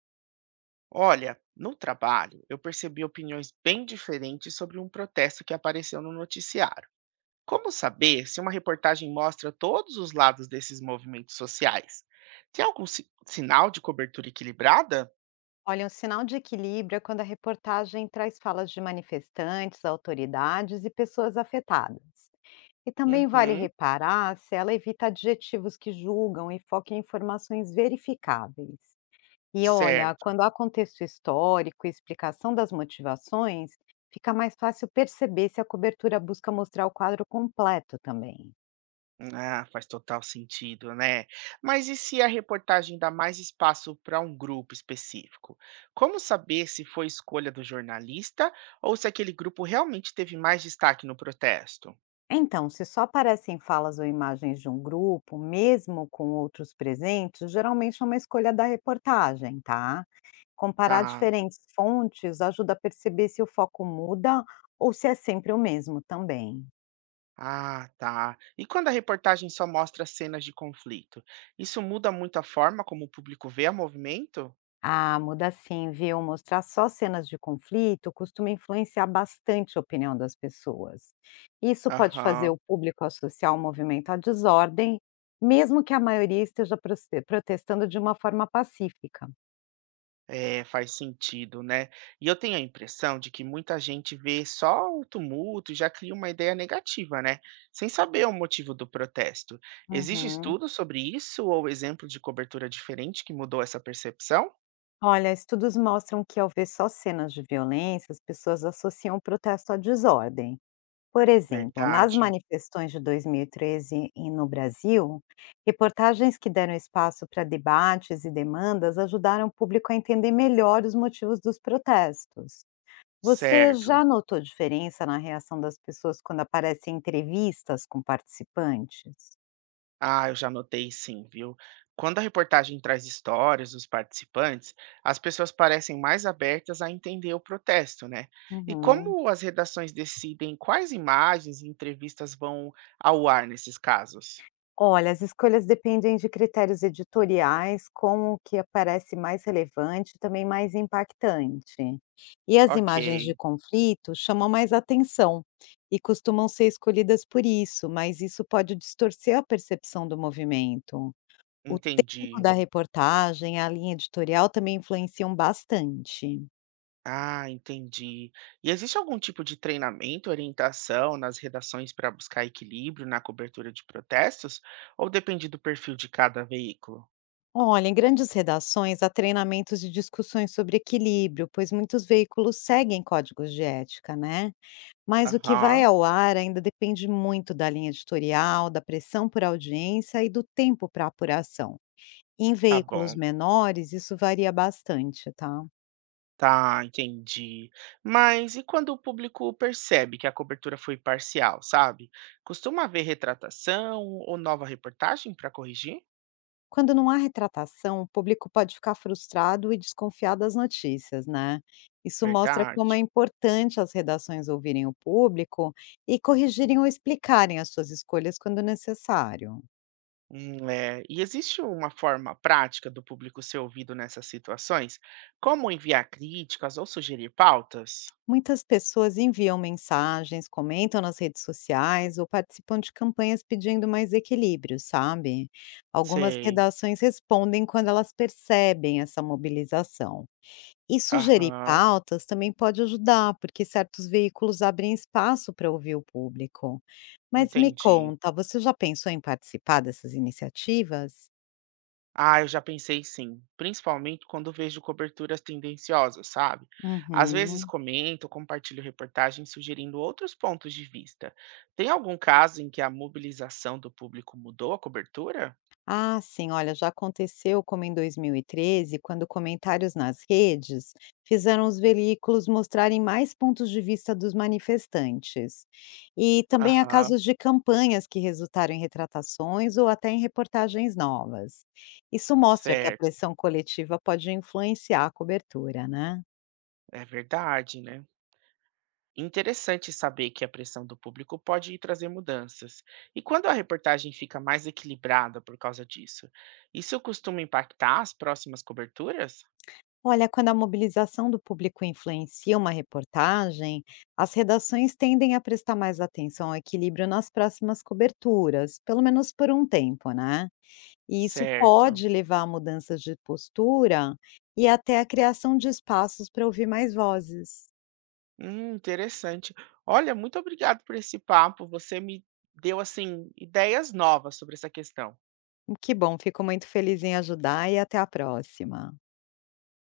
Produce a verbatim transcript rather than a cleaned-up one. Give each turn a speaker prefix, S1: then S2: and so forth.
S1: Olha, no trabalho, eu percebi opiniões bem diferentes sobre um protesto que apareceu no noticiário. Como saber se uma reportagem mostra todos os lados desses movimentos sociais? Tem algum si- sinal de cobertura equilibrada?
S2: Olha, um sinal de equilíbrio é quando a reportagem traz falas de manifestantes, autoridades e pessoas afetadas. E também vale
S1: Uhum,
S2: reparar se ela evita adjetivos que julgam e foca em informações verificáveis. E olha,
S1: certo.
S2: quando há contexto histórico e explicação das motivações, fica mais fácil perceber se a cobertura busca mostrar o quadro completo também.
S1: Ah, faz total sentido, né? Mas e se a reportagem dá mais espaço para um grupo específico? Como saber se foi escolha do jornalista ou se aquele grupo realmente teve mais destaque no protesto?
S2: Então, se só aparecem falas ou imagens de um grupo, mesmo com outros presentes, geralmente é uma escolha da reportagem, tá? Comparar
S1: Tá.
S2: diferentes fontes ajuda a perceber se o foco muda ou se é sempre o mesmo também.
S1: Ah, tá. E quando a reportagem só mostra cenas de conflito? Isso muda muito a forma como o público vê o movimento?
S2: Ah, muda sim, viu? Mostrar só cenas de conflito costuma influenciar bastante a opinião das pessoas. Isso pode fazer
S1: Aham,
S2: o público associar o movimento à desordem, mesmo que a maioria esteja proce- protestando de uma forma pacífica.
S1: é, faz sentido, né? E eu tenho a impressão de que muita gente vê só o tumulto e já cria uma ideia negativa, né? Sem saber o motivo do protesto. Existe
S2: Uhum.
S1: estudo sobre isso ou exemplo de cobertura diferente que mudou essa percepção?
S2: Olha, estudos mostram que ao ver só cenas de violência, as pessoas associam o protesto à desordem. Por exemplo, nas
S1: Verdade.
S2: manifestações de dois mil e treze e treze e no Brasil, reportagens que deram espaço para debates e demandas ajudaram o público a entender melhor os motivos dos protestos. Você
S1: Certo.
S2: já notou diferença na reação das pessoas quando aparecem entrevistas com participantes?
S1: Ah, eu já notei sim, viu? Quando a reportagem traz histórias dos participantes, as pessoas parecem mais abertas a entender o protesto, né? E
S2: Uhum.
S1: como as redações decidem quais imagens e entrevistas vão ao ar nesses casos?
S2: Olha, as escolhas dependem de critérios editoriais, como o que aparece mais relevante e também mais impactante. E as
S1: Ok,
S2: imagens de conflito chamam mais atenção e costumam ser escolhidas por isso, mas isso pode distorcer a percepção do movimento. O tempo
S1: entendi.
S2: da reportagem, a linha editorial também influenciam bastante.
S1: Ah, entendi. E existe algum tipo de treinamento, orientação nas redações para buscar equilíbrio na cobertura de protestos? Ou depende do perfil de cada veículo?
S2: Olha, em grandes redações há treinamentos e discussões sobre equilíbrio, pois muitos veículos seguem códigos de ética, né? Mas o que vai
S1: Aham,
S2: ao ar ainda depende muito da linha editorial, da pressão por audiência e do tempo para apuração. Em
S1: tá
S2: veículos
S1: bom.
S2: menores, isso varia bastante, tá?
S1: Tá, entendi. Mas e quando o público percebe que a cobertura foi parcial, sabe? Costuma haver retratação ou nova reportagem para corrigir?
S2: Quando não há retratação, o público pode ficar frustrado e desconfiar das notícias, né? Isso mostra como é
S1: Verdade.
S2: importante as redações ouvirem o público e corrigirem ou explicarem as suas escolhas quando necessário.
S1: Hum, é. E existe uma forma prática do público ser ouvido nessas situações? Como enviar críticas ou sugerir pautas?
S2: Muitas pessoas enviam mensagens, comentam nas redes sociais ou participam de campanhas pedindo mais equilíbrio, sabe? Algumas
S1: Sei.
S2: redações respondem quando elas percebem essa mobilização. E sugerir
S1: Aham,
S2: pautas também pode ajudar, porque certos veículos abrem espaço para ouvir o público. Mas me
S1: entendi.
S2: conta, você já pensou em participar dessas iniciativas?
S1: Ah, eu já pensei sim, principalmente quando vejo coberturas tendenciosas, sabe? Às vezes
S2: Uhum.
S1: comento, compartilho reportagens sugerindo outros pontos de vista. Tem algum caso em que a mobilização do público mudou a cobertura?
S2: Ah, sim, olha, já aconteceu como em dois mil e treze, quando comentários nas redes fizeram os veículos mostrarem mais pontos de vista dos manifestantes. E também há
S1: Aham,
S2: casos de campanhas que resultaram em retratações ou até em reportagens novas. Isso mostra que a
S1: certo.
S2: pressão coletiva pode influenciar a cobertura, né?
S1: É verdade, né? Interessante saber que a pressão do público pode trazer mudanças. E quando a reportagem fica mais equilibrada por causa disso, isso costuma impactar as próximas coberturas?
S2: Olha, quando a mobilização do público influencia uma reportagem, as redações tendem a prestar mais atenção ao equilíbrio nas próximas coberturas, pelo menos por um tempo, né? E isso
S1: Certo.
S2: pode levar a mudanças de postura e até a criação de espaços para ouvir mais vozes.
S1: Hum, interessante. Olha, muito obrigado por esse papo. Você me deu assim ideias novas sobre essa questão.
S2: Que bom, fico muito feliz em ajudar e até a próxima.